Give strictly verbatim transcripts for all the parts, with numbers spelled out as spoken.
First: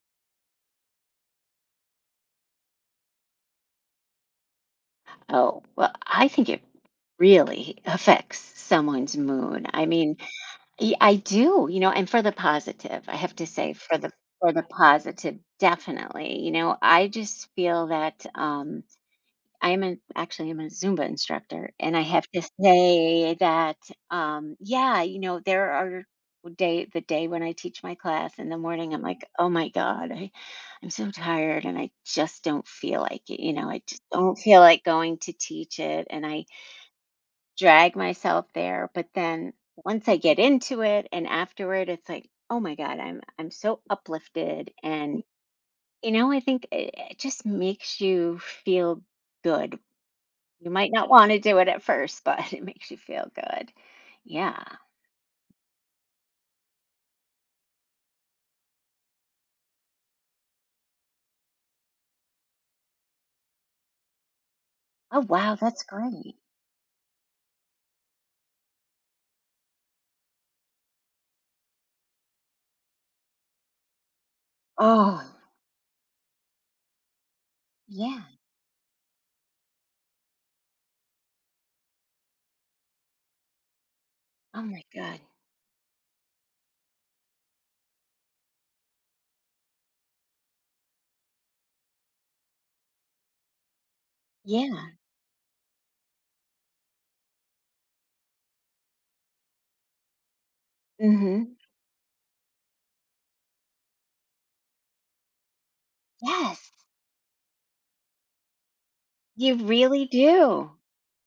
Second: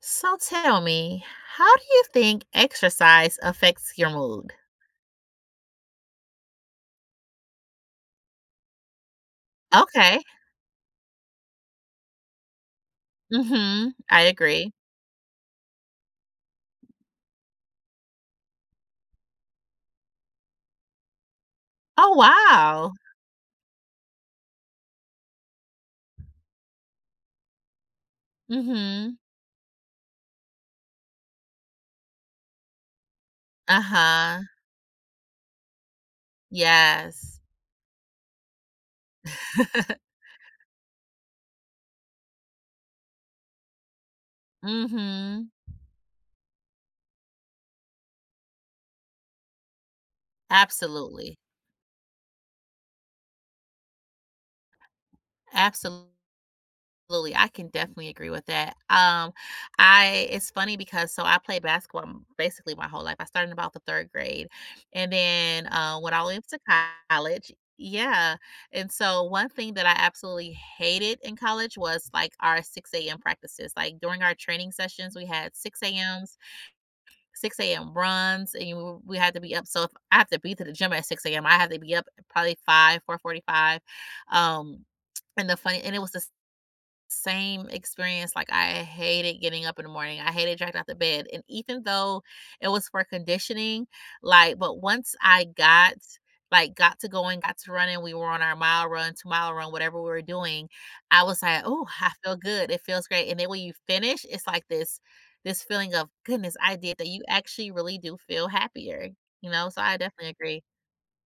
So tell me, how do you think exercise affects your mood? Oh, well, I think it really affects someone's mood. I mean, Okay. y- I do, you know, and for the positive, I have to say, Mhm. for the I for the agree. positive, definitely. You know, I just feel that um, I'm a actually, I'm a Zumba instructor, and I Oh have to wow. say that, um, yeah, you know, there are day the day when I teach my class in the morning, I'm Mhm. like, "Oh my god, I I'm so tired, and I just don't feel like it," you know, I just don't Uh-huh. feel like going to teach it, and I Yes. drag myself there, but then once I get into it and afterward, it's like, "Oh my god, I'm I'm so uplifted," and, Mhm. you know, I think it it just makes you feel good. You might not want to Absolutely. do it at first, but it makes you feel good. Yeah. Absolutely. Absolutely, I can definitely agree with that. Um, I it's funny because so I played basketball m- basically my whole life. I started in about the third grade, and Oh, wow, then that's uh, when I great. went to college, yeah. And so one thing that I absolutely hated in college was like our six a.m. practices. Like during our training sessions, Oh, we had six a.m.s, six a m yeah. runs, and you, we had to be up. So if I have to be to the gym at six a.m., I have to be up probably five, four forty-five. Oh my Um, god. and the funny and it was the same experience, like, I hated getting up in the morning, I hated dragged out the bed, and even though it was for conditioning, like but Yeah. once I got like, got to going, got to running, we were on our mile run, two mile run, whatever we were doing, I was Mhm. like, "Oh, I feel good, it feels great," and then when you finish, it's like this this feeling of, "Goodness, Yes. I did that." You actually really do feel happier, you You know? So I really definitely agree. do.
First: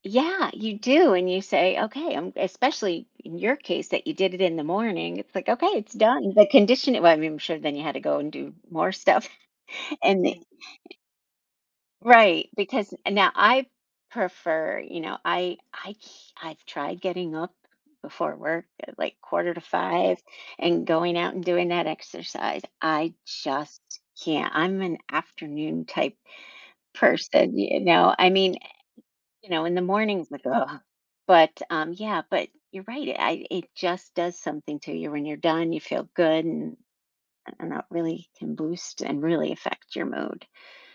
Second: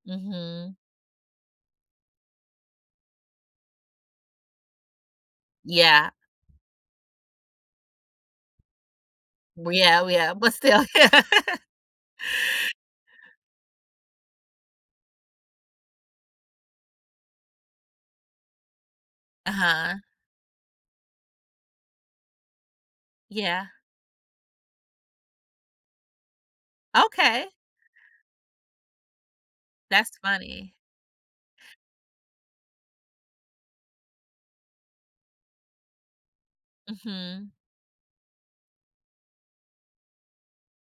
Yeah, Mhm. you do, and you say, "Okay, I'm" especially in your case that you did it in the morning, it's like, "Okay, it's Yeah. done." The condition well, I mean, I'm sure then you had to go and do more stuff, Yeah, and yeah, the but still. Yeah. right, because now I prefer, you know, I I c- I've tried getting up before work at like quarter to Uh-huh. five and going out and doing that exercise. I Yeah. just can't. I'm an afternoon type Okay. person, you know. I mean, you know, in the That's mornings like, funny. oh, but um, yeah, but you're right. I it just does something to you when you're done. You feel good, and Mhm. and that really can boost and really affect your mood.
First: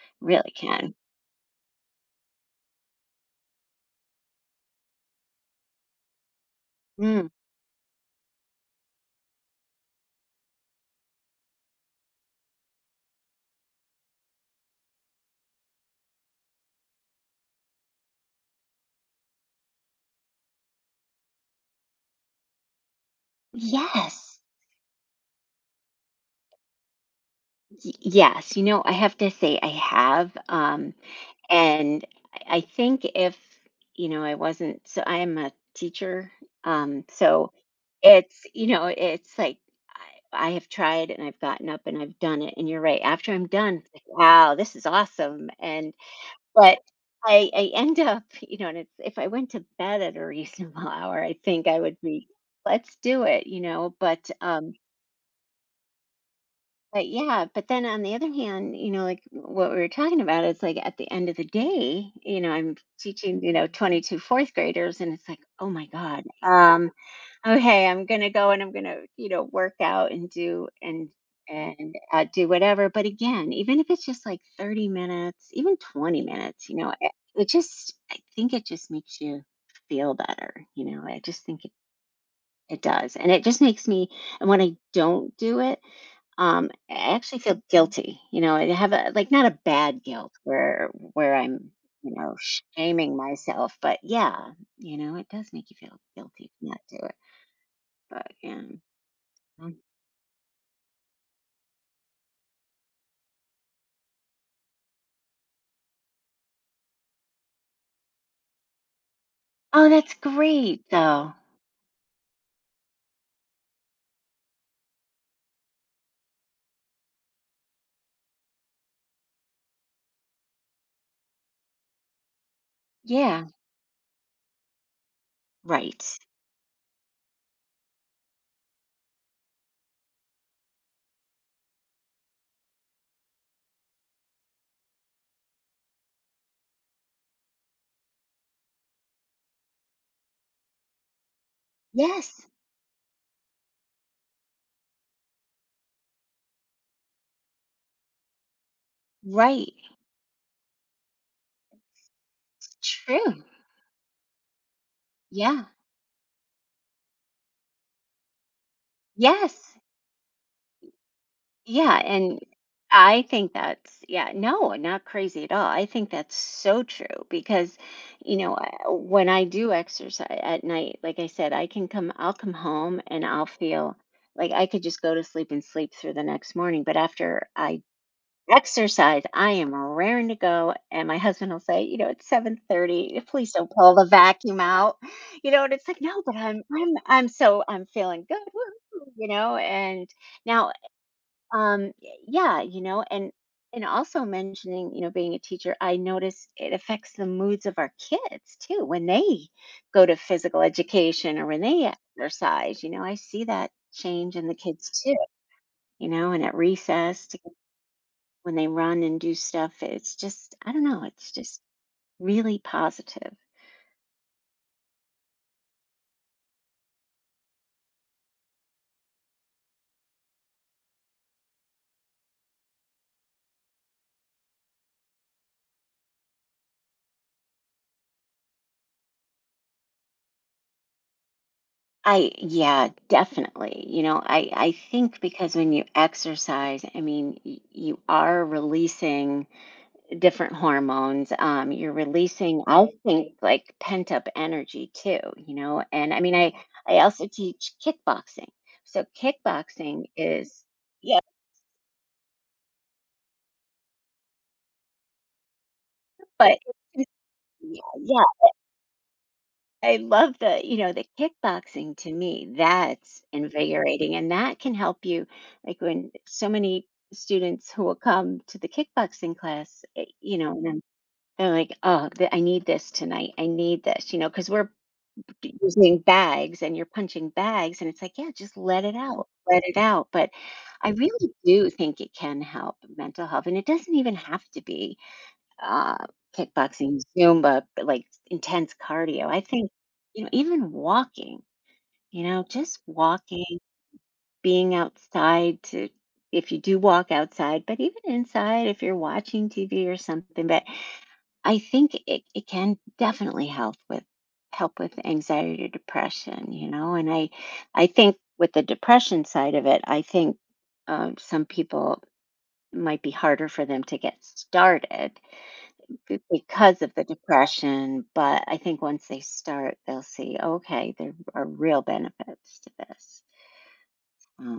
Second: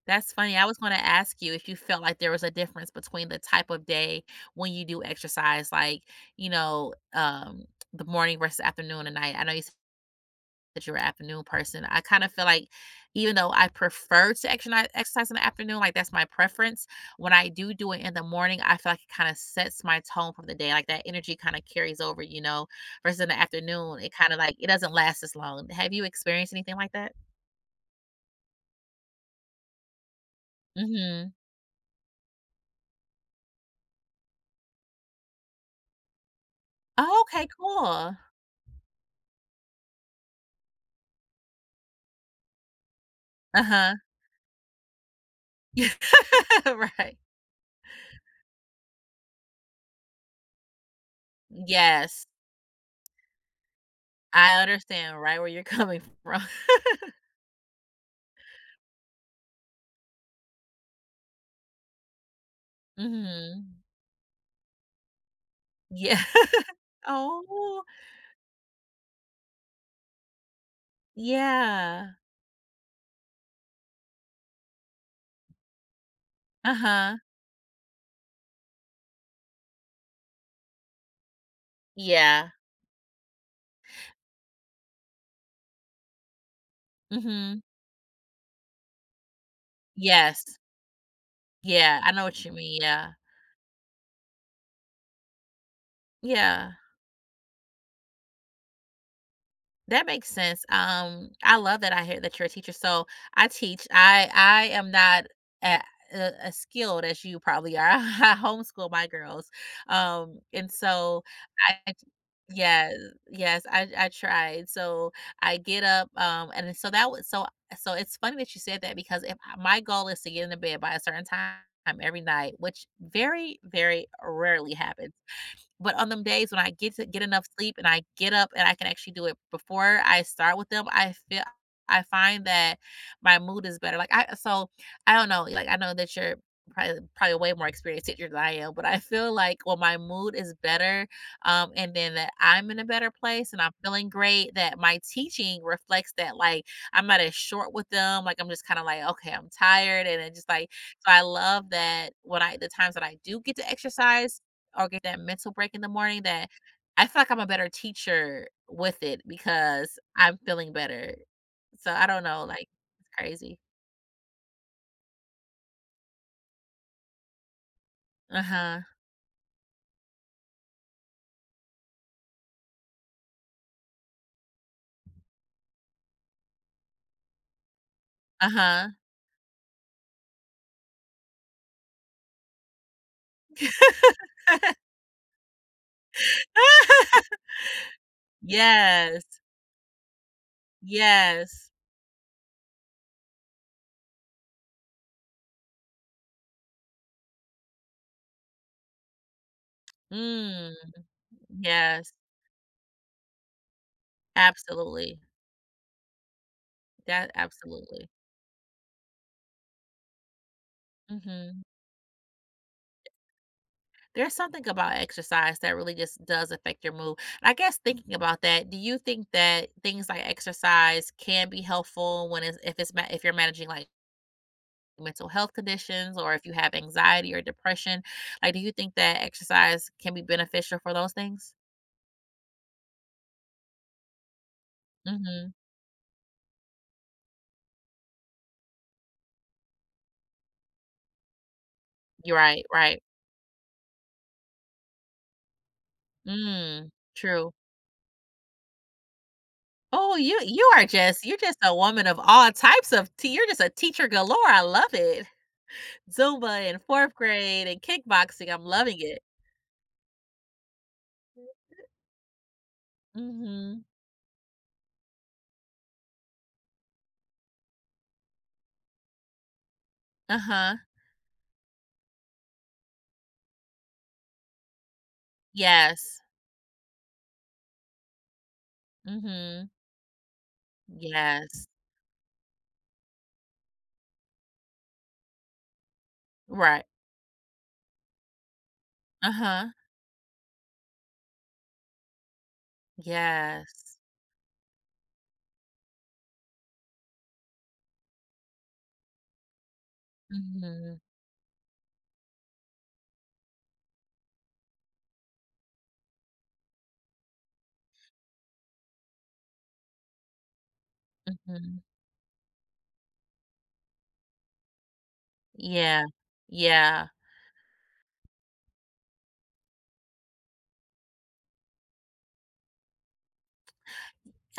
That's Really funny. I was can. gonna ask you if you felt like there was a difference between the type of day when you do exercise, like, you know, Mm. um, the morning versus afternoon and night. I know you said that you're an afternoon person. I kind of feel like even though I prefer to exercise exercise in the afternoon, like that's my preference, when I do do it in the morning, I feel like it kind of sets my tone for the day. Like that energy kind of carries over, you know, versus in the afternoon, it kind Yes. of like it doesn't last as long. Have you experienced anything like that? Y- Yes, you know, I have to say I have. Um, Mhm. And I I think if, you know, I wasn't, so I am a teacher. Um, Oh, okay, So cool. it's, you know, it's like I, I have tried and I've gotten up and I've done it. And you're right. After I'm done, it's Uh-huh. like, wow, this is awesome. And, but Right. I, I end up, you know, and it's, if I went to bed at a reasonable hour, I think I would Yes, be, let's do it, you know, but, I um, understand right where you're coming from. but yeah, but then on the other hand, you know, like what we were talking about, it's like at the end of the day, you know, I'm teaching, you know, Mhm. twenty-two fourth graders, and it's like, oh my Yeah. God, um, Oh, okay, I'm gonna go and I'm gonna, you know, work out and do and and yeah. uh, do whatever. But again, even if it's just like thirty minutes, even twenty minutes, you know, it, Uh-huh. it just, I think it just makes you feel better, you know, I just think it, Yeah. it does, and it just makes me, and when I don't do it um I actually feel Mhm. guilty, you know. I have a like not a bad guilt Yes. where where I'm, Yeah, I you know know, what you mean, yeah. shaming myself, but yeah, you know, it does make you feel guilty to Yeah. not do it, but yeah. Mm. That makes sense. Um, I love that I hear that you're a teacher. So I teach. I I am not a, a, a skilled as you probably are. I homeschool my girls, Oh, that's um, and great so though. I yes yes I I tried. So I get up, um, and so that was so so it's funny that you said that because if uh, my goal is to get into bed by a certain time every night, which Yeah. very very rarely happens but on Right. them days when I get to get enough sleep and I get up and I can actually do it before I start with them, I feel I find that my mood is better. Like I so I don't know, like I know that you're probably probably way more experienced teacher than I am, but I feel like when my mood is better, um, and then that Yes. I'm in a better place and I'm feeling great, that my teaching reflects that like I'm not as short with them. Like I'm just kind of like, okay, I'm Right. tired. And it just like so I love that when I the It's times that I true. do get to exercise or get that mental Yeah. break in the morning that I feel like I'm a better teacher with it Yes. because I'm feeling better. So Yeah, I don't and know, like it's I think crazy. that's yeah, no, not crazy at all. I think that's so true because, you know, Uh-huh. I- when I do exercise at night, like I said, I can come, I'll come home and I'll feel like I could just go to sleep and sleep through the next morning. But after I Uh-huh. exercise, I am raring to go. And my husband will say, you know, it's seven thirty. Please don't pull the vacuum out. You know, and it's like, no, but I'm I'm I'm so I'm feeling good. Woo. You Yes. know, and now Yes. um y- yeah, you know, and and also mentioning, you know, being a teacher, I notice it affects the moods of our kids too when they go to physical Mm. education or when they Yes. exercise. You know, I see that change in the kids too, Absolutely. you know, and at recess That to, absolutely. when they run and do stuff, it's just, I don't know, it's just Mhm. really positive. There's something about exercise that really just does affect your mood. And I guess thinking about that, do you think that things like exercise can be helpful when it's if it's ma- if you're managing like mental health conditions or if you have anxiety or depression? Like, do you think that exercise can be beneficial for those things? I Yeah, definitely, you know. I i think Mhm. because when you exercise, I mean, y- you are releasing different hormones. Um, you're You're releasing, right, I right. think, like pent up energy too, you know. And I mean, I Mm, I also true. teach kickboxing, so kickboxing Oh, you is you are yeah, just you're just a woman of all types of t you're just a teacher galore, I love it. but Zumba and it's- fourth grade yeah, and yeah, kickboxing, I'm loving it. I love the, you know, the kickboxing to me, that's Mhm. invigorating, and that can help you like when so many students who will come to the kickboxing class, eh, you know, and Uh-huh. then they're like, oh, th- I need this tonight. I need this, you know, because we're using Yes. bags and you're punching bags, and it's like, "Yeah, just let it Mm. out, let Mhm. it out," but I really Yes. do think it can help mental health, and it doesn't even have to be, uh, Right. kickboxing, Zumba, but, like, intense cardio. I Uh-huh. think, you know, even walking, you know, just walking, Yes. being outside to if you do walk outside, but even inside if you're watching T V or something, but Mhm, I think it, it can definitely help with help with anxiety or depression, you know. And I I think with the depression side of it, I think um, some mhm. people might be harder for them to get started Yeah. be- because of the Yeah. depression. But I think once they start, they'll see okay, there are real benefits to this.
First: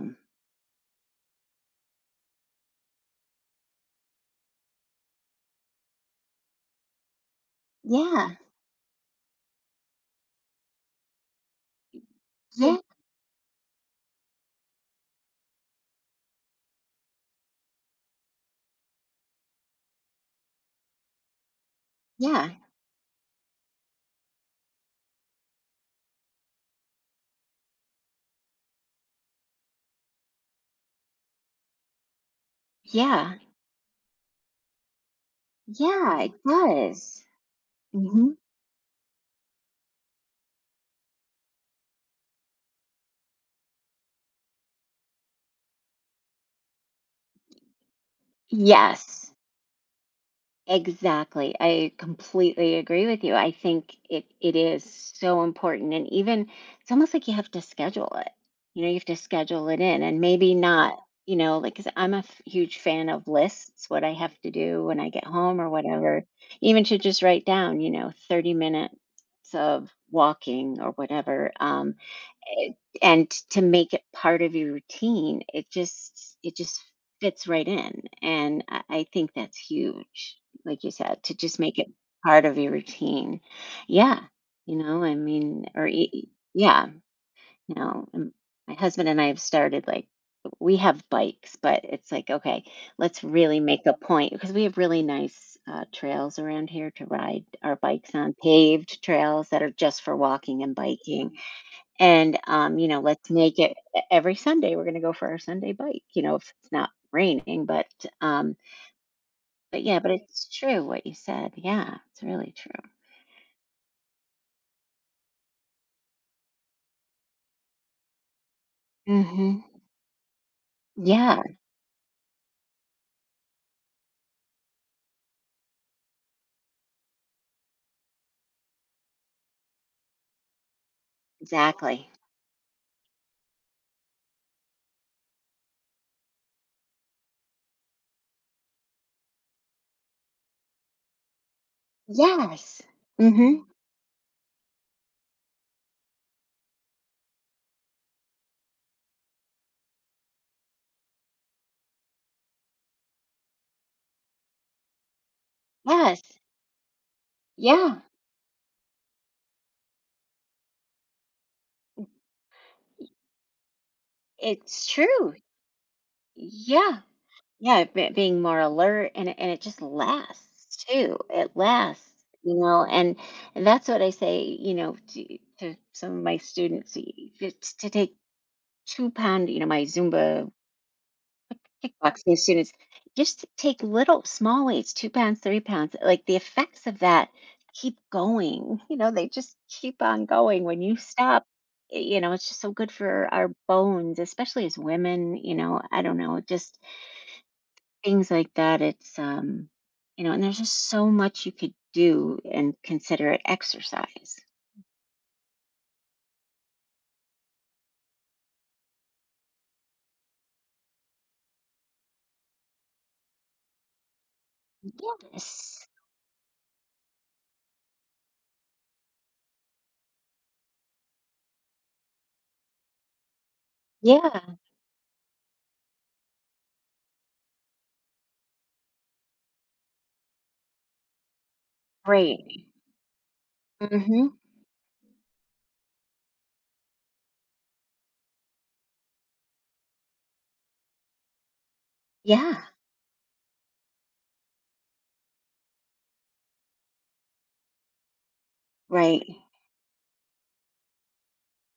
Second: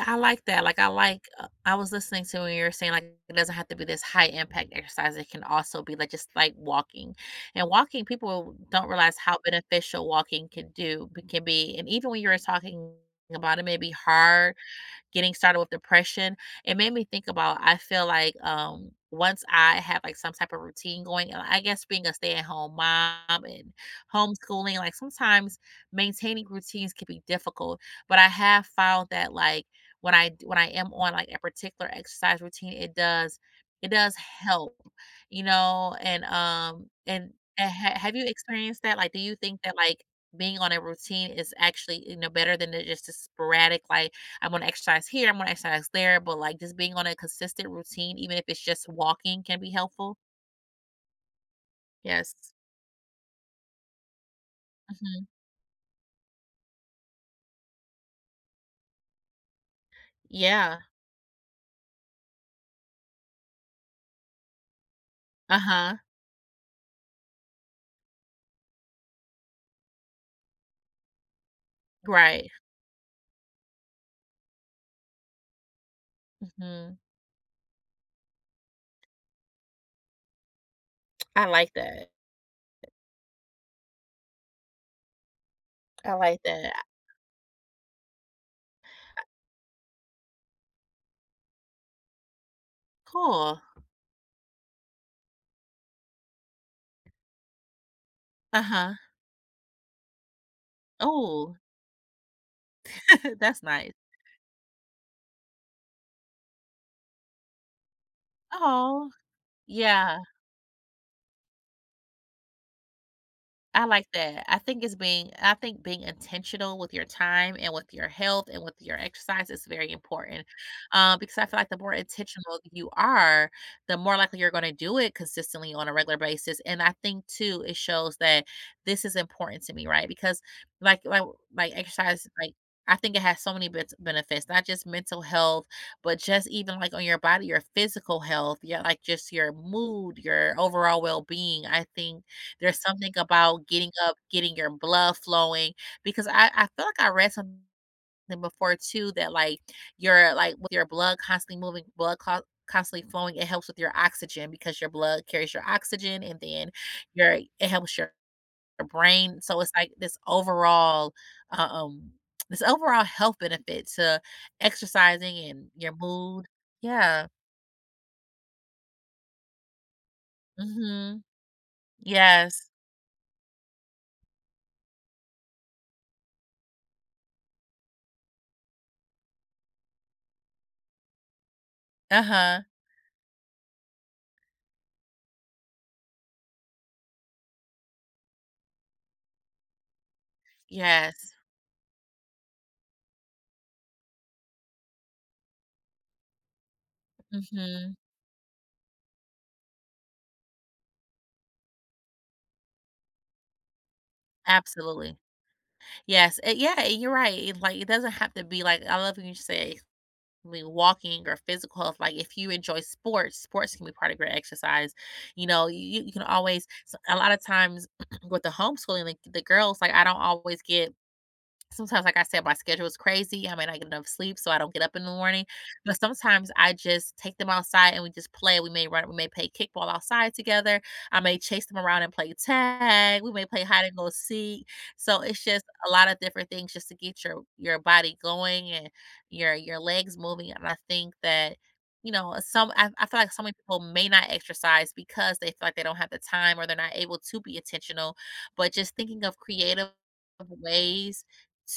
I like that. Like, I like, uh, I was listening to when you were saying, like, it doesn't have to be this high impact exercise. It can also be like just like walking. And walking, yeah, people don't realize how beneficial walking can do, can be. And even when you were yeah, talking about it, may be hard getting started with depression, it made me think about I feel like um once I have like some type of routine going, and I guess being a yeah, stay-at-home mom and homeschooling, like sometimes maintaining routines can be difficult. But I have found that like when I when I am on like a particular exercise routine, it yeah, does it does help, you know, yeah. and It um does. and and ha- have you Hmm. experienced that? Like, do you think that like being on a routine is actually you know better than the- just a sporadic like I'm going to exercise here. I'm going to exercise there. But like just being on a consistent routine, even if it's just Yes. walking, can be helpful. Exactly. I Yes. completely agree with you. I think it it is Hmm. so important and even it's almost like you have to schedule it. You know, you have to schedule it in and maybe Yeah. not, you know, like 'cause I'm a f- huge fan of lists, what I have to do when I get home Uh or huh. whatever, even to just write down, you know, thirty minutes of walking or whatever. Um Right. it- and to make it part of your routine it just it just Hmm. fits right in and i I think that's huge, like you said, to I just like make it that. part of your routine. Yeah, you know, I mean, or e- I e- like that. yeah, you know, um, my husband and I have started like we have bikes, but it's like, okay, let's really Cool. make a point because we have really nice uh, trails around here to ride our bikes on, Uh huh. paved trails that are just for walking and biking, Oh, and um, you know, let's make that's it nice. e- every Sunday. We're going to go for our Sunday bike. You know, if it's not raining, but um, Oh, but yeah, but yeah. it's true what you said. Yeah, it's really true. I like that. I think it's being I think being intentional with your time and with your health and with your exercise Hmm. is very important, um, because Yeah, I feel like the more intentional you are, the more likely you're going to do it consistently on a regular basis. And I think too, it shows that this is important to me, right? Because like like like exactly. exercise, like I think it has so many bits benefits, not just mental health, but just even like on your body, your physical health, yeah, like just your mood, your overall well being. I think there's Yes. something Hmm. about getting up, getting your blood flowing because I I feel like I read something before too that like your like with your blood constantly moving, blood co- constantly flowing, it helps with your oxygen because your blood carries your Yes. oxygen and then your it helps Yeah, your your brain. So it's like this overall uh, um this overall health benefit to it's true. exercising and your mood. Yeah, Yeah. yeah. be- Being more alert and it- and it just lasts too. Mhm. It lasts. You Yes. know, and, and that's what I say, you know, to, to some of my students y- y- to to take two pound, you know, my Zumba kickboxing Uh-huh. students, just take little small weights, two pounds, three pounds, like the effects of that keep going. You know, they just keep on going. When you Yes. stop, y- you know, it's just so good for our bones, especially as women, you know, I don't know, just Mhm. things like that. It's um, you know, and there's just so much you could do and consider it exercise. Absolutely. Yes, eh, yeah, you're right, It, like, it doesn't have to be, like I love when you say, "I mean, walking or physical health, like, if you enjoy sports, sports can be part of your exercise, you know, Yes. you you can always s a lot of times with the homeschooling, like, the girls, like, I don't always get sometimes, like I said, my schedule is crazy. I may not get enough sleep, so Yeah. I don't get up in the morning. But sometimes I just take them outside and we just play. We may run, we may play kickball outside together. I may chase them around and play Right. tag. We may play hide and go Mm-hmm. seek. So it's just a lot of different things just to get your your body going and your your legs moving. And I think that you know Yeah. some I, I feel like so many people may not exercise because they feel like they don't have the time or they're not able to be intentional. But just Right. thinking of creative ways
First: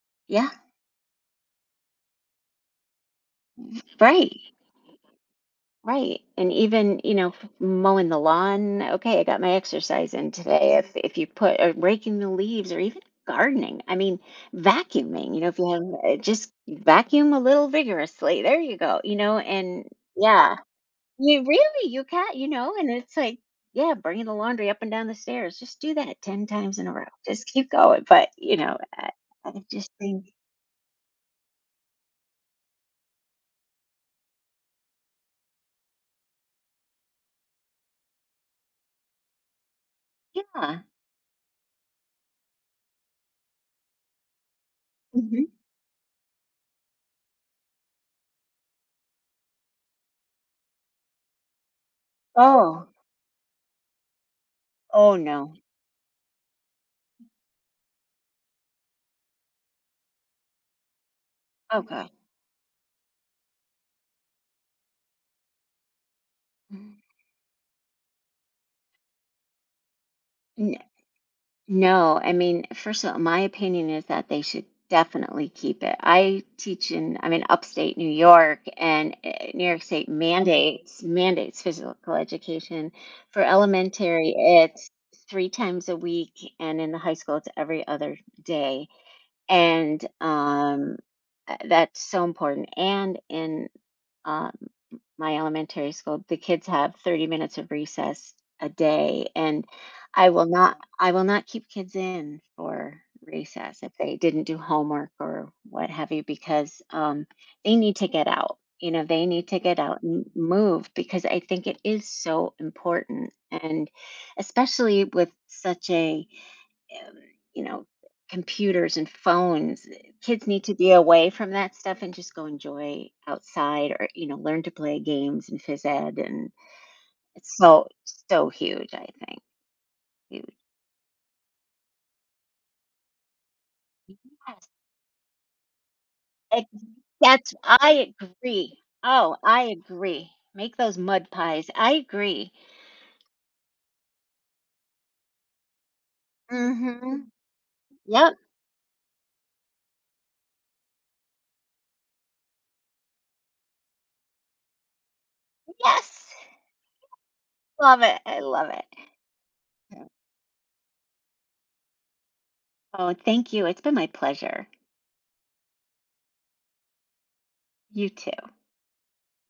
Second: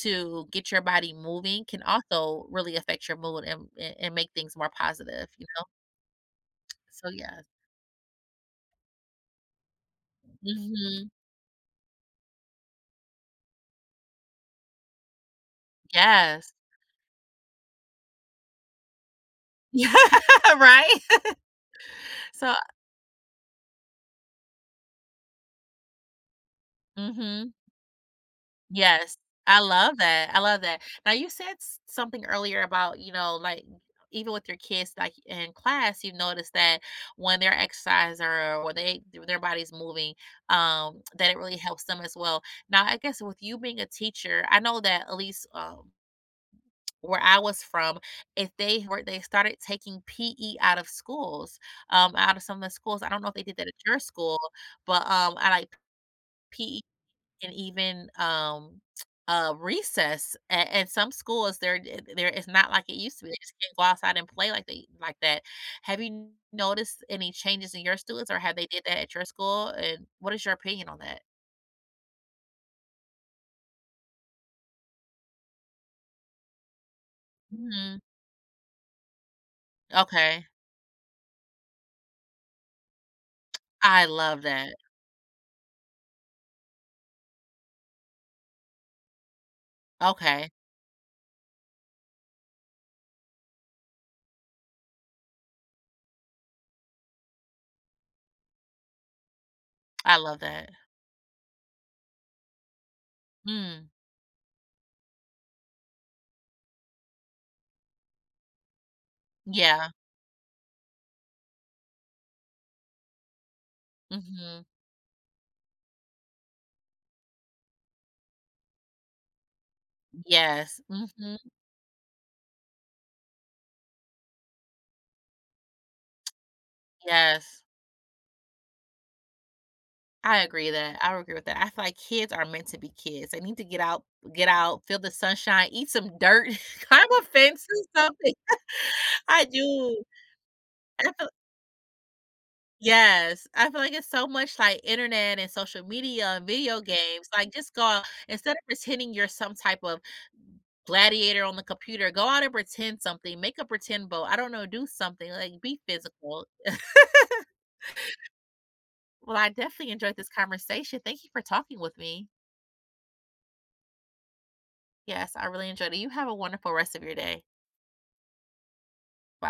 to Yeah. get your body moving can also really affect your mood and and and make Right. things more positive, you know? Right. And even, So, you know, yeah. f- mowing the lawn, okay, I got my exercise in today. If Mhm. if you put or raking the leaves or even gardening, I mean, vacuuming, you know, if you have uh, just Yes. vacuum a little vigorously. There you go. You know, and Yeah, yeah, right? you really you can, you So know, and it's like, yeah, bringing the laundry up and down the stairs. Just do that ten times in a row. Just mhm. keep going. But, you know, I, Yes. I I just love think, that, I love that. Now you said s something earlier about, you know, like, even with your kids, like, in class, you notice that when they're exercising or when they their body's moving, yeah. um, that it really helps them as well. Now, I guess with you being a teacher, I know that at Mhm. least, um, where I was from, if they were they started taking P E out of schools, um, out of some of the Oh, schools. I don't know if they did that at your school, but oh um, I no. like P E and even um, uh, recess. And, and some schools there Oh it- God. there it's not like it used to be. They just can't go outside and play like they like that. Have you noticed any changes in your students, or have they did that at your school? And what is your opinion on that? No, I mean, first of all, my opinion is that they should definitely keep it. I teach in, I'm in upstate Mhm. New York, and uh, New York State Okay, mandates mandates physical education. For I elementary, love that. it's three times a week, and in the high school, it's every other day. And Okay, um, uh, that's so important. And in uh, my elementary school, the kids have thirty minutes of recess a day, and I I love will that. not I will not keep kids in for recess Mm. if they didn't do homework or what have you, because um they need to get out. You know, they need to get Yeah. out and move because I think it is so important, and Hmm. especially with such a um, you know, computers and phones. eh, Kids need to Yes. be away Mhm. from that stuff and just go enjoy outside or, you know, learn to play games and phys ed. And it's Yes. so, so huge, I think. I Huge. agree that I agree with that. I feel like kids are meant to be kids. They need to get out, get Yes. out, feel the sunshine, eat some dirt, ex- climb a That's, fence or I something. agree. Oh, I I do. agree. Make those I feel mud pies. I agree. yes. I feel like it's so much like internet and social media and video Mm-hmm. games. Like just go out Yep. instead of pretending you're some type of gladiator on the computer, go out and pretend something, make a pretend boat. I don't know, do something, like be Yes. physical. Love it. I love it. Well, I definitely So, enjoyed this conversation. Thank you for talking with me. oh, thank you. It's been my pleasure. Yes, I really enjoyed it. You have a wonderful rest of your day. You too.